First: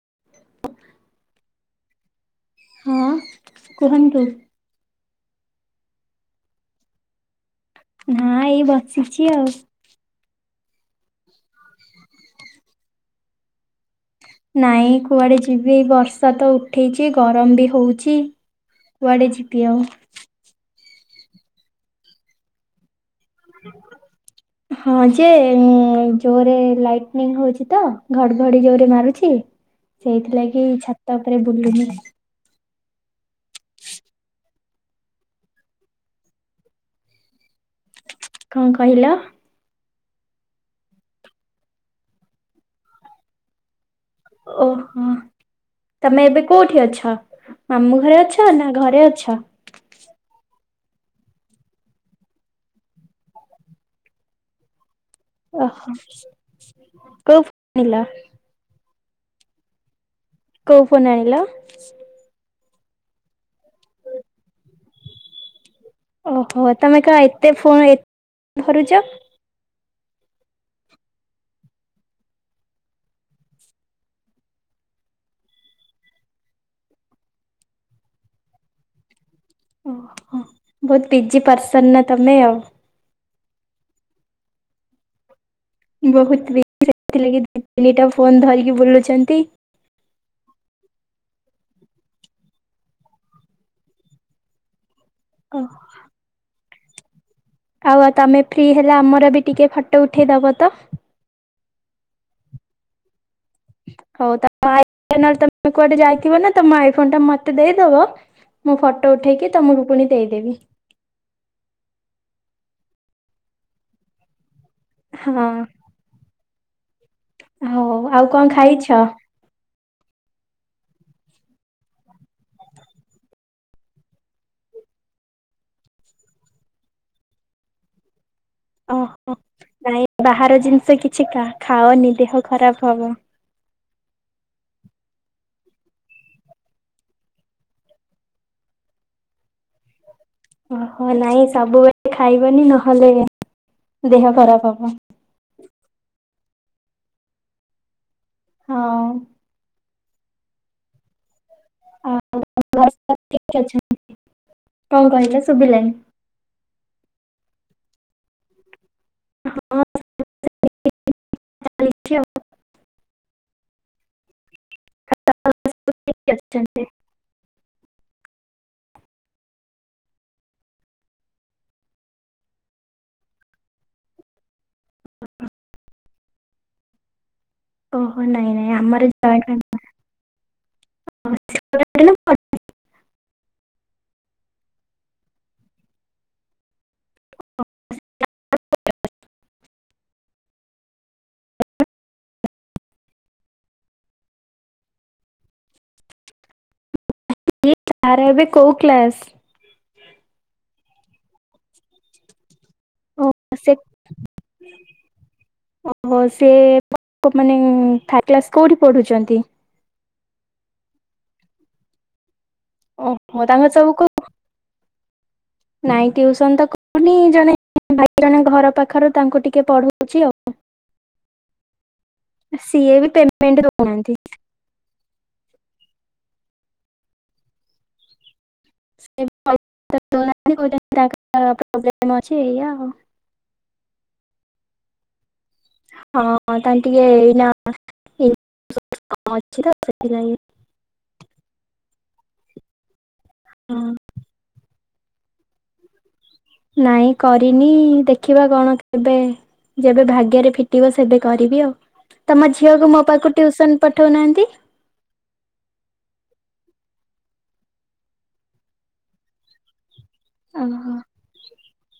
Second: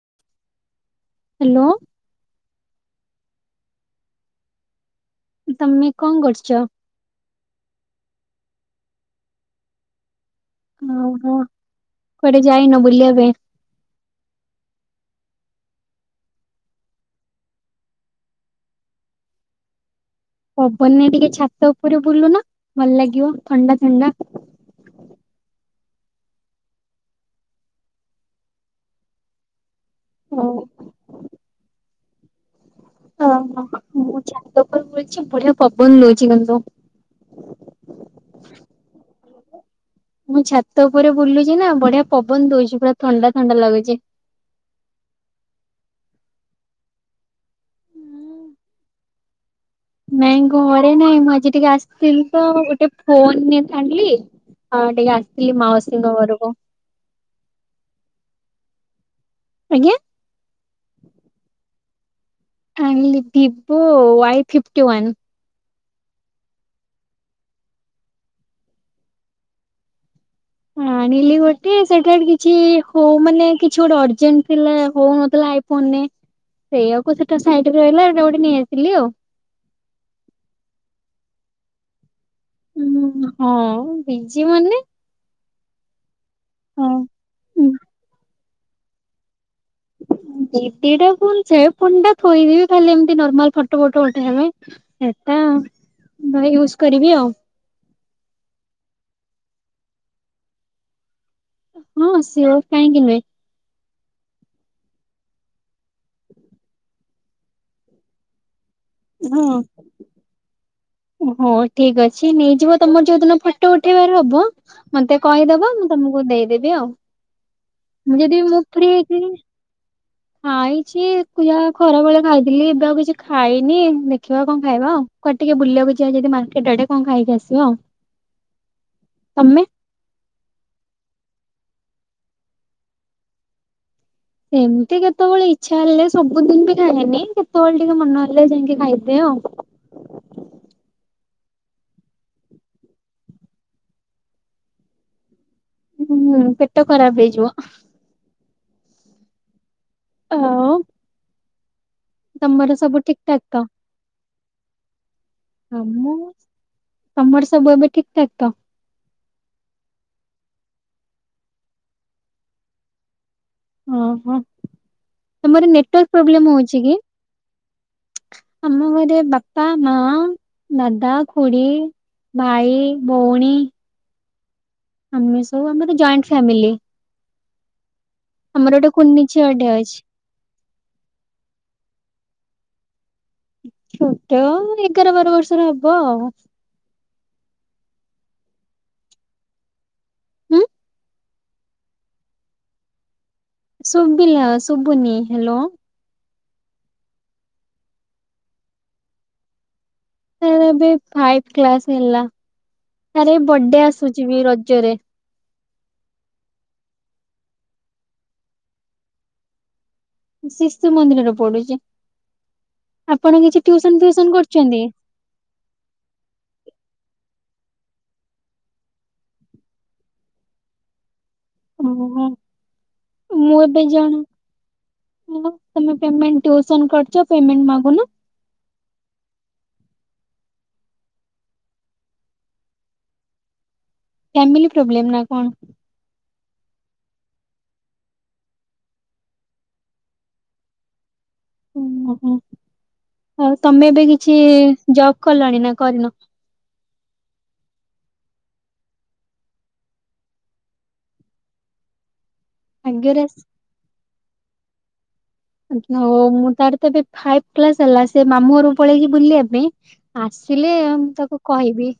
[inaudible] Hello. ହଁ କୁହନ୍ତୁ। ତମେ କଣ କରୁଚ? ନା ଏଇ ବସିଚି ଆଉ। ଓ ହୋ କୁଆଡେ ଯାଇନ ବୁଲିବା ପାଇଁ? ନାଇଁ କୁଆଡେ ଯିବି? ବର୍ଷା ତ ଉଠେଇଛି, ଗରମ ବି ହଉଚି, କୁଆଡେ ଯିବି ଆଉ? ପବନରେ ଟିକେ ଛାତ ଉପରେ ବୁଲୁନ, ଭଲ ଲାଗ ହଁ ଯେ ମୁଁ ଜୋରେ ଲାଇଟୀଙ୍ଗି ହୋଉଚି ତ, ଘଡଘଡି ଜୋରେ ମାରୁଚି। ଓ ସେଇଥିଲାଗି ଛାତ ଉପେରେ ବୁଲୁନି। ହଅ ହ ମୁଁ ଛାତଉପରେ ବୁଲଚି। ବଡ଼ିଆ ପବନ ଦଉଚି ମାନେ ସବୁ କଣ କହିଲ? ମୁଁ ଛାତ ଉପରେ ବୁଲୁଚି ନା ବଢିଆ ପବନ ଦଉଛି ପୁରା ଥଣ୍ଡା ଥଣ୍ଡା ଲାଗୁଚି। ଓହୋ। ତମେ ଏବେ କଉଠି ଅଛ? ମାମୁଁ ଘରେ ଅଛ ନା ଘରେ ଅଛ? ନାଇଁ ଘରେ ନାଇଁ ମୁଁ ଆଜି ଟିକେ ଆସିଥିଲି ତ ଗୋଟେ ଫୋନଟେ ଆଣିଲି। ଟିକେ ଆସିଥିଲି ଓହୋ ମାଉସୀଙ୍କ ଘରକୁ କଉ ଫନ ଆଣିଲା? ଆଜ୍ଞା? କଉ ଫୋନ ଆଣିଲ? ଆଣିଲି ଭିବୋ ୱାଇ ଫିଫ୍ଟିୱାନ୍। ଓହୋ ତମେ କଣ ଏତେ ଫୋନ ଏତେ ଧରୁଛ। ଆଣିଲି ଗୋଟେ ସେଟା କିଛି ହଉ ମାନେ କିଛି ଗୋଟେ ଅର୍ଜେଣ୍ଟ ଥିଲା ହଉ ନଥିଲା ଏଇ ଫୋନରେ ସେଇଆକୁ ସେଟାଇ ରହିଲା ଏଟା ଗୋଟେ ନେଇ ଆସିଲି ଆଉ। ଓହୋ ବହୁତ ବିଜି ପର୍ସନ ନା ତମେ ଆଉ। ହଁ ବିଜି ମାନେ ବହୁତ ବିଥିଲା କି ତିନିଟା ଫୋନ ଧରି। ବୁଲୁଛନ୍ତି ଦିଦିଟା ପୁଣିଛ ପୁଣି ଟା ଥୋଇଦି ଖାଲି ଏମତି ନର୍ମାଲ ଫଟୋ ଫଟ ଉଠେଇବାପାଇଁ ସେଟା ଆଉ ନୟ କରିବି ଆଉ ଆଉ ଆଉ ତମେ ଫ୍ରି ହେଲେ ଆମର ବି ଟିକେ ଫଟୋ ଉଠେଇଦବ ତ ହଁ ସଅ କାହିଁକି ନୁହେଁ। ହଉ ତା ଆଥ ତୁ କୁଆଡେ ଯାଇଥିବ ନା ତମ ଫ ଟା ମତେ ଦେଇଦବ। ମୁଁ ଫଟୋ ଉଠେଇକି ତମକୁ ପୁଣି ଦେଇଦେବି। ହୋ ଠିକ ଅଛି ନେଇଯିବ ତମର ଯୋଉ ଦିନ ଫଟୋ ଉଠେଇବାର ହବ। ମତେ ହଁ କହିଦବ ମୁଁ ତମକୁ ଦେଇଦେବି। ଆଉ ହଉ ଆଉ କଣ ଖାଇଛ? ଖାଇଛିୁ ଯାହା ଖରା ବେଳେ ଖାଇଥିଲି ଏବେ ଆଉ କିଛି ଖାଇନି ଦେଖିବା କଣ ଖାଇବା ଆଉ କୁଆ ଟିକେ ବୁଲିବାକୁ ଯିବା ଯି ମାର୍କେଟ ଆଡେ କଣ ଖାଇକି ଆସିବା ଆଉ। ଓହୋ ତମେ? ନାଇଁ ବାହାର ଜିନିଷ କିଛି କା ଖାଅନି ଦେହ ଖରାପ ହବ। ସେମିତି କେତେବେଳେ ଇଚ୍ଛା ହେଲେ ସବୁଦିନ ବି ଖାଏନି କେତେବେଳେ ଟିକେ ମନ ହେଲେ ଯାଇକି ଖାଇଦେ ଆଉ ଓହୋ ନାଇଁ ସବୁବେଳେ ଖାଇବନି ନହେଲେ ଦେହ ଖରାପ ହବ। ହଁ ପେଟ ଖରାପ ହେଇଯିବ। ହଁ। ହ। ଆଉ ତମର ଘରେ ସବୁ ଠିକଠାକ୍ ଠିକ୍ ତ ଅଛନ୍ତି? କଣ କହିଲ? ଆମ ତମର ସବୁ ବି ଠିକ ଠାକ ତ ହଁ। ଓହୋ ତମର ଘରେ ସବୁ ନେଟାର୍ ଠିକ୍ ପ୍ରୋବଲେ ହଉଛି ଅଛନ୍ତି। କି? ଆମ ଘରେ ବାପା ମା ଦାଦା ଖୁଡି ଭାଇ ଭଉଣୀ। ଆମେ ସବୁ ଆମର ଜଏଣ୍ଟ ଫ୍ୟାମିଲି। ଓହୋ ନାଇଁ ନାଇଁ ଗୋଟେ ଆମର କୁନି ଯହା ଝିଅଟେ ଅଛି। [unintelligible] ଛୋଟ ଏଗାର ବାର ବର୍ଷର ହବ। [inaudible] ହୁଁ। ସୁପିଲ ସୁପନି ହ୍ୟାଲୋ। ଚାରବେ କ କ୍ଲାସ୍? ଆ ବି ଫାଇବ କ୍ଲାସ ହେଲା। ଆରେ ଓହୋ ସେ ବର୍ଡେ ଆସୁଛି ବି ରଜରେ ଓହୋ ସେ ମାନ୍ କୋଉଠି ପଢଛନ୍ତି। ଶିଶୁ ମନ୍ଦିରରେ ପଡୁଛି। ଓହୋ ଆପଣ କିଛି ତାଙ୍କର ସବୁ ଟ୍ୟୁସନ କୋଉ ଫ୍ୟସନ କରୁଛନ୍ତି। ନାଇଁ ଟ୍ୟଉସନ ତ କହୁନି ଜଣେ ଭାଇ ଜଣେ ଘର ପାଖରୁ ତାଙ୍କୁ ଟିକେ ପଢଉଛି ଆଉ ଓହୋ ସିଏ ବି ମୁଁ ପେମେଣ୍ଟ ଏବେ ଦଉନାହାନ୍ତି। ଜଣ ତମେଣ୍ ଟ୍ୟୁସନ୍ କଛ ପେମେଣ୍ଟ ମାଗୁନ? [unintelligible] ଫାମିଲ ପ୍ରୋବ୍ଲେ ନା କଣ? ହଁ ତାହେଲେ ଟିକେ ଏଇନା ଅଛି ତ ସେଁ ଉଁ ହୁଁ। ଆଉ ହଁ ତମେ ଏବେ କିଛି ଜବ୍ କଲାଣି ନା କରିନ। ନାଇଁ କରିନି ଦେଖିବା କଣ କେବେ ଯେବେ ଭାଗ୍ୟରେ ଫିଟିବ ସେବେ କରିବି ଆଉ ତମ ଝିଅକୁ ମୋ ଭାଗ୍ୟରେ ପାଖକୁ ଟ୍ୟୁସନ ପଠଉନାହାନ୍ତି। ହଉ ମୁଁ ତାର ତ ଏବେ ଫାଇଭ କ୍ଲାସ ହେଲା ସେ ମାମୁ ଘର ପଳେଇକି ବୁଲି ବା ପାଇଁ। ଆସିଲେ ଓହୋ ମୁଁ ତାକୁ କହିବି?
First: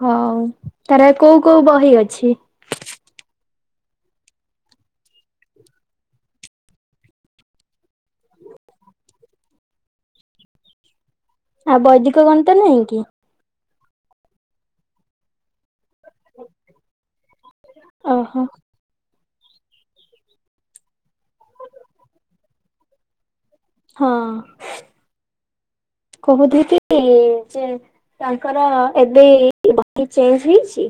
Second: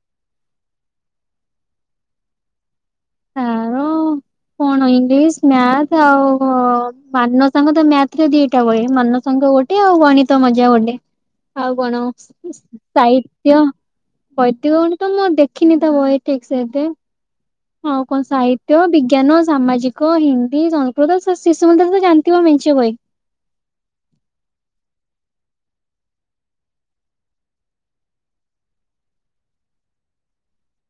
ହଉ ତାର କୋଉ କୋଉ ବହି ଅଛି। ତାର କଣ ଇଂଲିଶ ମଥ ଆଉ ମାନ ସାଙ୍ଗ ତ ମଥରେ ଦିଟା ବେ ମାନ ସାଙ୍ଗ ଗୋଟେ ଆଉ ଗଣିତ ମଜା ଗୋଟେ। ଆଉ କଣ ବୈଦିକ ଗଣିତ ନାହିଁ କି? ସାହିତ୍ୟ ବୈତିକ ଗଣ ତ ମୁଁ ଦେଖିନି ତ ବହି ଠିକ ସେତେ ହଉ କଣ ଓହୋ ସାହିତ୍ୟ ବି ବିଜ୍ଞାନ ସାମାଜିକ ହିନ୍ଦୀ ସଂସ୍କୃତ ଶିଶୁ ମନ୍ଦରେ ତ ଜାଣିଥିବ ମେଞ୍ଚେ ବହି। ହଁ କହୁଥିଲ କି ତାଙ୍କର ଏବେ ଚେଞ୍ଜ ହେଇଛି।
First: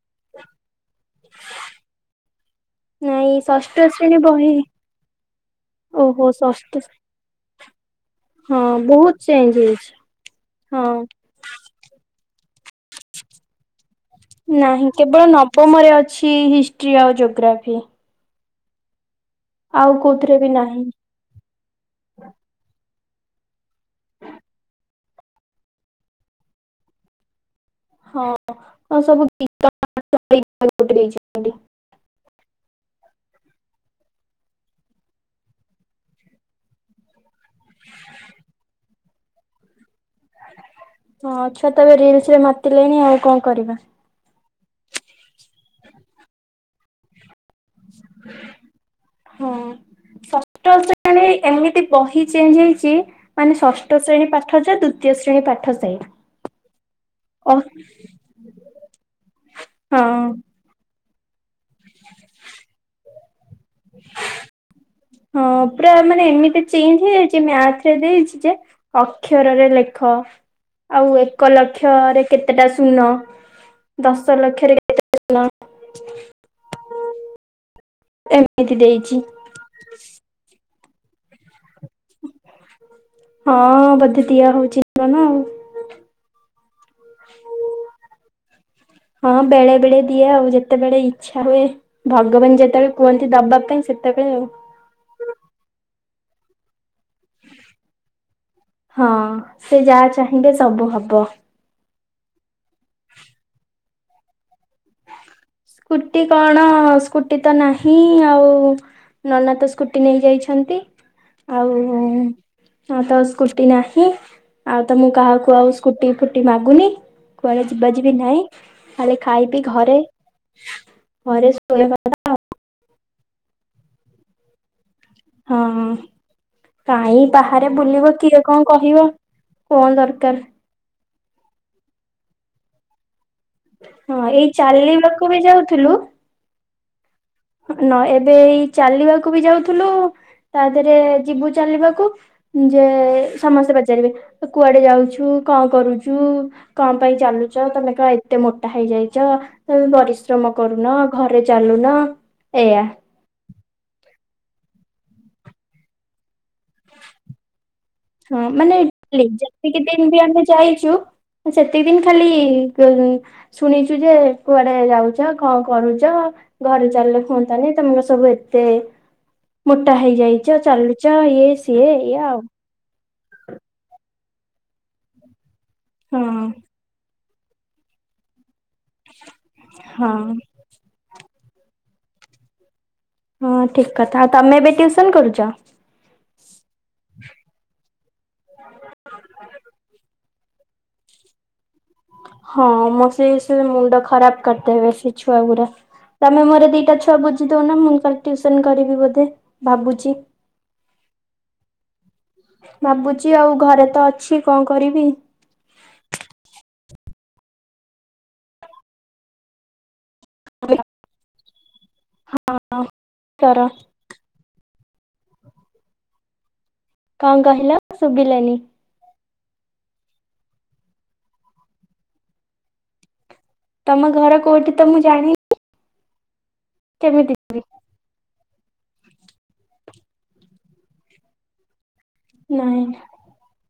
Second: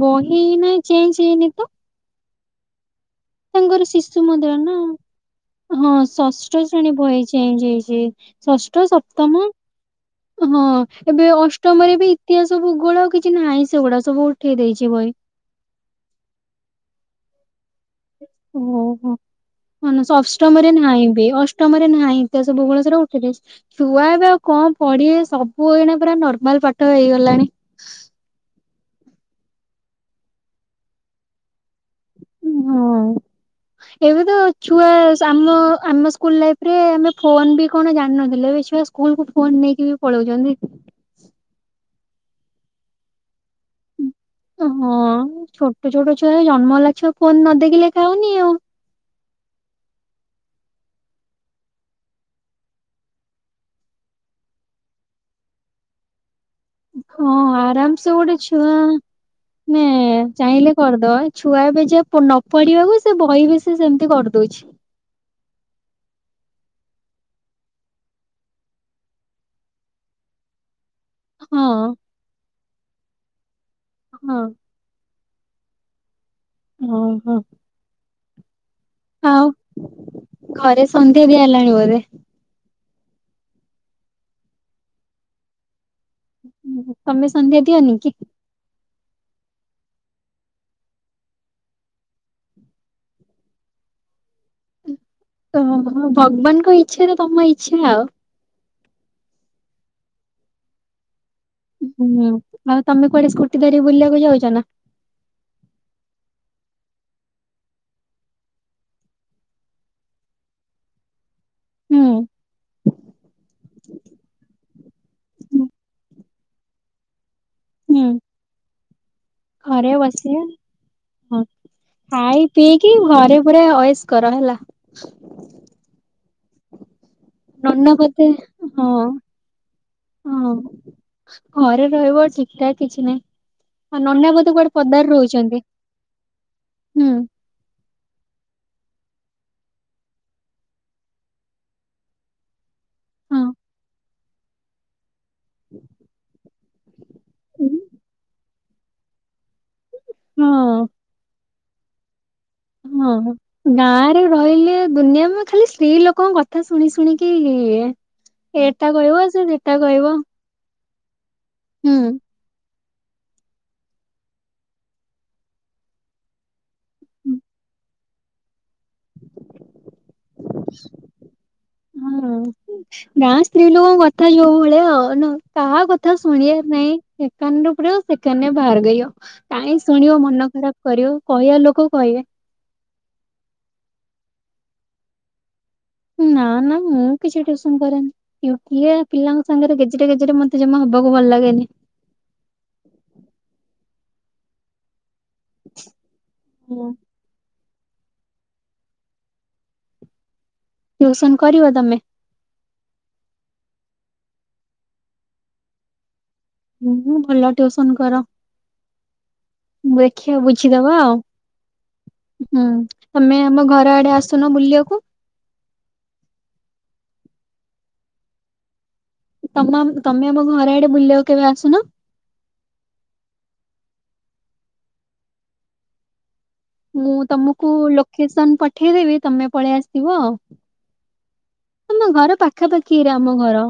ବହି ନାଇଁ ସେଞ ସେନି ତ। ନାଇଁ ଷଷ୍ଠ ତାଙ୍କର ଶ୍ରେଣୀ ଶିଶୁ ବହି ମନ୍ଦିର ନା ହଁ ଷଷ୍ଠ ଶ୍ରେଣୀ ବହି ଯାଇ ଛି। ହଁ ଷଷ୍ଠ ବହୁତ ସପ୍ତମ ଚେଞ୍ଜ ହେଇଛି। ହଁ ଏବେ ଅଷ୍ଟମରେ ବି? ଏଆ ସବୁ ଗୋଳ ଆଉ କିଛି ନାହିଁ ସେଗୋଡ ନାହିଁ କେବଳ ନବମରେ ଅଛି ହିଷ୍ଟ୍ରି ଆଉ ଯୋଗ। ଜ୍ୟୋଗ୍ରାଫି। ଓହୋ। ହ କୋଉଥିରେ ବି ଅଷ୍ଟମରେ ନାହିଁ ନାଁବେ ଅଷ୍ଟ ତମର ନାହିଁତ ସବୁ ବେଳେ ସେରା ଉଠିଦେଇଛି ।ଛୁଆ ଏବେ ଆଉ କଣ ପଢିବେ ସବୁ ଏଇ ପୁରା ନର୍ମାଲ ପାଠ ହେଇଗଲାଣି । ହଁ । ହଁ ସବୁ [unintelligible] ଦେଇଛି ଏମତି ହଁ ଏବେ ତ ଛୁଆ ଆମ ଆମ ସ୍କୁଲ ଲାଇଫ ରେ ଆ ଫୋନ ବି କଣ ଜାଣିିନଥିଲେ ଏବେ ଛୁଆ ସ୍କୁ ସ୍କୁଲକୁୁ ଫୋନ ନେଇକି ବି ପଳଉଚନ୍ତି । ହଁଛୁଆ ତ ଏବେ ରିଲସ ରେ ମାତି ଲେଣି ଆଉ କଣ । ହୁଁ ହଁ ଛୋଟ ଛୋଟ ଛୁଆ ଗୁରା ଜନ୍ମ ହେଲା ଛୁଆ ଫୋନ ନ ଦେଖିଲେ । ହଁ ଷଷ୍ଠ ଶ୍ରେଣୀ ଏମିତି ବହି ଚେଞ୍ଜ ହେଇଛି ମାନେ ଷଷ୍ଠ ଶ୍ରେଣୀ ପାଠ ଯା ଦ୍ଵିତୀୟ ଶ୍ରେଣୀ ପାଠ ସେଇଆ। ହଁ ଓ ଆରାମ ସେ ଗୋଟେ ଛୁଆ ନେ ହଁ ଚାହିଁଲେ କରିଦ ବ ଛୁଆ ଏବେ ଯୋଉ ନ ପଢିବାକୁ ସେ ବହି ବି ସେ ସେମିତି କରିଦଉଛି । ହଁ ପୁରା ମାନେ ଏମିତି ଚେଞ୍ଜ ହେଇଯାଇଛି ମ୍ୟାଥରେ ଦେଇଛି ଯେ ଅକ୍ଷରରେ ଲେଖ । ଆଉ ଏକ ହଁ ଲକ୍ଷରେ କେତେ କେତେଟା ଶୂନ । ଦଶ ହଁ ଲକ୍ଷରେ କେ ଶୁନ । ଓ ହୋ । ଏମ ଏମତି ଦେଇଛି । ସଧ୍ୟ ଦିଆ ହେଲାଣି ବୋଧେ । ହଁ ବୋଧେ ଦିଆ ହଉଛି ନା କଣ ଆଉ । ତମେ ସନ୍ଧ୍ୟା ଦିଅନି କି? ହଁ ବେଳେ ବେଳେ ଦିଏ ଆଉ ଯେତେବେଳେ ଇଛା ହୁଏ ଭଗବାନ ଯେତେବେଳେ କୁହନ୍ତି ଦବା ପାଇଁ ସେତେବେଳେ ଆଉ। ଓହୋ ଭଗବାନଙ୍କ ଇଚ୍ଛାରେ ତମ ଇଚ୍ଛା ଆଉ । ହଁ ସେ ଯାହା ଚାହିଁଲେ ସବୁ ହବ । ହୁଁ ଆଉ ତମେ କୁଆଡେ ସ୍କୁଟି ଧରିକି ବୁଲିବାକୁ ଯାଉଚ ନା । ସ୍କୁଟି କଣ ସ୍କୁଟି ତ ନାହିଁ ଆଉ ନନା ତ ସ୍କୁଟି ନେଇ ଯାଇଛନ୍ତି । ଆଉ ହୁଁ ହ ତ ସ୍କୁଟି ନାହିଁ । ଆଉ ତ ମୁଁ କାହାକୁ ଆଉ ସ୍କୁଟି ଫୁଟି ମାଗୁନି କୁଆଡେ ଯିବା ହୁଁ ଯିବି ନାହିଁ ଖାଲି ଖାଇ ପି ଘରେ ବସିବା ଶୋଇବା ଖାଇ ପିଇକି । ଘରେ ପୁରା ଅଏସ କର ହେଲା । ହଁ କାହିଁ । ବାହାରେ ନନା ବୁଲିବ ବୋଧେ କିଏ କଣ ହଁ କହିବ କଣ ଦରକାର । ହଁ ଘରେ ରହିବ ଠିକ ଠାକ କିଛି ନାହିଁ । ହଁ ଏଇ ଚାଲିବାକୁ ବି ଯାଉଥିଲୁ । ହୁଁ । ନ ଏବେଇ ଚାଲିବାକୁ ବି ଯାଉଥିଲୁ ତା ଦେହରେ ଯିବୁ ଚାଲିବାକୁ ଯେ ହଁ ସମସ୍ତେ ପଚାରିବେ କୁଆଡେ ଯାଉଛି? ତୁ କଣ କରୁଛୁ? କମ୍ ପାଇଁ ଚାଲୁଛ ତମେ କ ଏତେ ମୋଟା ହେଇଯାଇଛ। ପରିଶ୍ରମ ହଁ କରୁନ ଘରେ। ଚାଲୁ ନା ଏଆ ହଁ ଗାଁ ରେ ରହିଲେ ଦୁନିଆ ମୁ ଖାଲି ସ୍ତ୍ରୀ ଲୋକଙ୍କ କଥା। କଥା ଶୁଣି ଶୁଣିକି। ହଁ ମାନେ ଏଟା କହିବ ସେ ସେଟା ଯେତିକି ଦିନ କହିବ ବି ଆମେ ଯାଇ ଛୁ ସେତିକି ହୁଁ ଦିନ ଖାଲି ଶୁଣିଛୁ ଯେ କୁଆଡେ ଯାଉଛ କଣ କରୁଛ ଘରେ ଚାଲିଲେ ହୁଅନ୍ତାନି ତମର ସବୁ ଏତେ ମୋଟା ହେଇଯାଇଛ ଚାଲୁଚ ଇଏ ସିଏ ଇଏ ଆଉ ହଁ ଗାଁ ସ୍ତ୍ରୀ ଲୋକଙ୍କ କଥା ଯଉ ଭଳିଆ ଆ କାହା କଥା ହଁ ଶୁଣିବାର ନାଇଁ। ସୋନ ପଡ ଆଉ ସୋନ ବାହାରଗବ ଟହିଁ ଶୁଣିବ ହଁ ମନ ଖରାପ କରିବ। କହିବାେ ଆଉ ଲୋକକୁ କହିବେ ହଁ ଠିକ କଥା ଆଉ ତମେ ବି ଟ୍ୟୁଉସନ କରୁଛ। ନା ନା ମୁଁ କିଛି ଟ୍ୟୁସନ କରେନି। ଏ ପିଲାଙ୍କ ସାଙ୍ଗରେ ଗେଜେରେ ଗେଜରେ ମ ତ ଜମା ହବାକୁ ଭଲ ଲାଗେନି। ହଁ ମ ସେ ସେ ମୁଣ୍ଡ। ଖରାପ କରିଦେବେ ସିଏ। ଛୁଆ ଗୁରା ତମେ ମୋର ଦିଟା ଛୁଆ ବୁଝ ନା ମୁଁଙ୍କର ଟ୍ୟୁସନ କରିବି ବୋଧେ ଭାବୁଛି। ଟ୍ୟୁସନ କରିବ ତମେ ଭାବୁଛି ଆଉ ଘରେ ତ ଅଛି କଣ କରିବି? ମୁଁ ଭଲ ଟିଉସନ କର ମୁ ଦେଖିବା ବୁଝିଦବା ଆଉ। ହୁଁ ତମେ କର ଆମ ଘର ଆଡେ ଆସୁନ ବୁଲିବା କଣ କହିଲ ଶୁଭିଲାନି? ତମେ ଆମ ଘରେ ଆଡେ ବୁଲି କେବେ ଆସୁନ। ତମ ଘର କୋଉଠି ତ ମୁଁ ଜାଣିଛିି। ମୁଁ ତମକୁ ଲୋକେସନ ପଠେଇଦେବି ତମେ ପଳେଇ ଆସିଥିବ ଅ ତମ ଘର ନାଇଁ ପାଖାପାଖିରେ ଆମ ଘର।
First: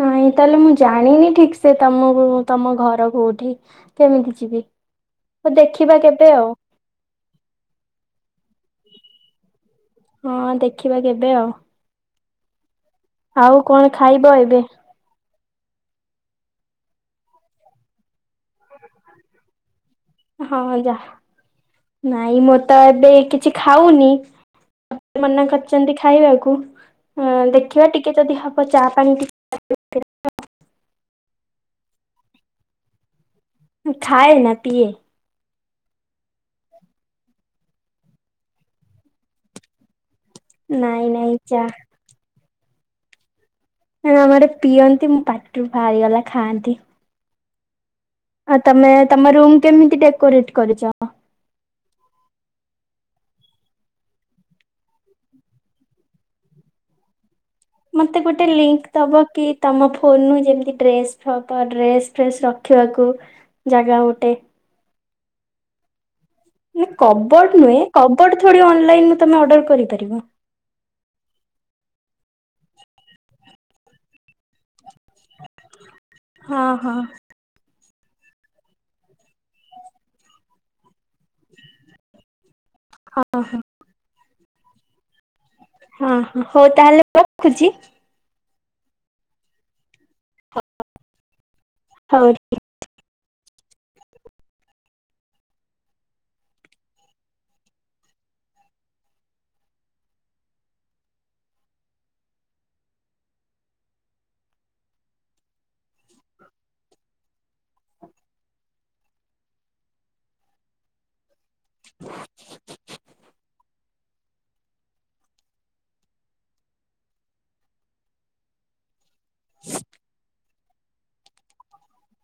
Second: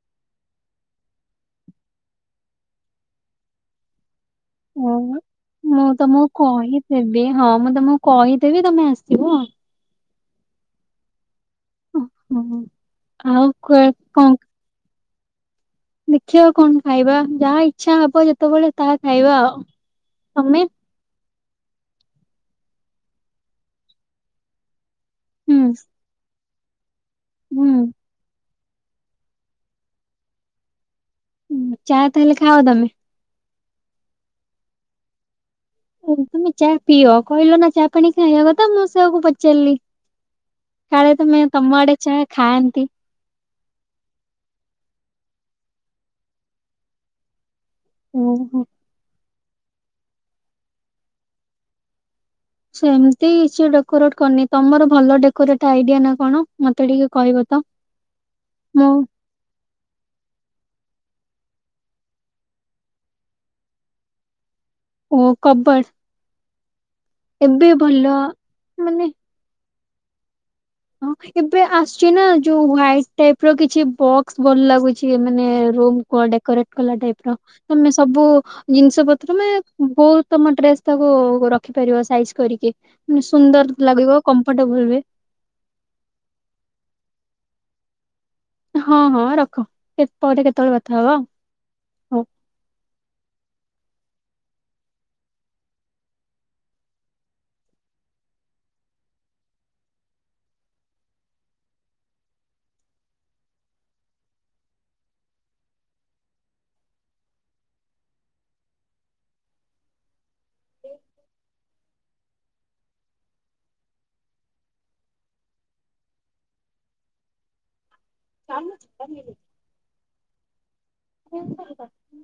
ନାଇଁ ତାହେଲେ ମୁଁ ଜାଣିନି ଠିକ ସେ ତମକୁ ତମ ଘର କୋଉଠି କେମିତି ଯି ହଁ ମୁଁ ତମକୁ ଆଉ କହିଦେବି ହଁ ମୁଁ ତମକୁ କହିଦେବି ତମେ ଆସିବ ହଁ ଦେଖିବା କେବେ ଆଉ। ଆ ହୁଁ। ଆଉ କଣ ଖାଇବ ଏବେ ଦେଖିବା କଣ ଖାଇବା ଯାହା ଇଚ୍ଛା ହବ ଯେ ଯେତେବେଳେ ତାହା ଖାଇବା ଆଉ ହଁ ତମେ ଯା ନାଇଁ ମୁଁ ତ ଏବେ କିଛି ଖାଉନି? ମନା ହୁଁ କରିଛନ୍ତି ଖାଇବାକୁ ହୁ ହଁ ଦେଖିବା ହୁଁ ଟିକେ ଯଦି ହ ଚା ପାଣି ଟିକେ [inaudible] ହୁଁ ଚା ତା ହେଲେ ଖାଅ ତମେ? ଖାଏ ନା ପିଏ। ତମେ ଚା ପିଅ କହିଲ ନା ଚା ପାଣି ଖାଇବା କଥା ମୁଁ ସେଆକୁ ପଚାରିଲି। ନାଇଁ ତାହେଲେ ନାଇଁ ତମେ ଚା ତମ ଆଡେ ଚା ଖାଆନ୍ତି। ଆମ ଆଡ଼େ ପିଅନ୍ତି ମୋ ପାଟିରୁ ବାହାରିଗଲା ଖାଆନ୍ତି। ଆ ଓହୋ ତମେ ତା ମୋ ରୁମ୍ କେମିତି ଡେକୋରେଟ କରିଛ? ସେମିତି କିଛି ଡେକୋରେଟ କରିନି ତମର ଭଲ ଡେକୋରେଟ ଆଇଡିଆ ନା କଣ ମତେ ଟିକେ କହିବ ତ ମତେ ଗୋଟେ ଲିଙ୍କ ମୁଁ ଦବ କି ତମ ଫୋନରୁ ଯେମତି ଡ୍ରେସ ତ ଡ୍ରେସ ଫ୍ରେସ ରଖିବାକୁ ଜାଗା ଗୋଟେ ଓ କବଡ଼। କବର୍ଡ ନୁହେଁ କବର୍ଡ ଥୋଡ଼ି ମାନେ ଅନଲାଇନରୁ ତମେ ଅର୍ଡର କରିପାର। [unintelligible] ହଁ ଏବେ ଆସୁଛି ନା ଯୋଉ ହ୍ୱାଇଟ ଟାଇପ ର କିଛି ବକ୍ସ ଭଲ ଲାଗୁଛି ମାନେ ରୁ ହଁ ଡେକୋରେଟ୍ କଲା ଟାଇପ ର। ତମେ ସବୁ ଜିନିଷ ପତ୍ର ମାନେ ବହୁତ ତମ ଡ୍ରେସ୍ ତାକୁ ରଖିପାରିବ ସାଇଜ କରିକି ମାନେ ହଁ ସୁନ୍ଦର ଲାଗିବ। କମ୍ଫଟେବୁଲ ହୁଏ। ହଁ ହ ହଉ ତାହେଲେ ରଖୁଛି। ହଁ ହଁ ରଖ କେ ପରେ କେତେବେଳେ କଥା ହବ ଆଉ ହଉ [inaudible] ହ ଚାଲୁଛି [unintelligible] ପୁଣି ଥରେ କାଟି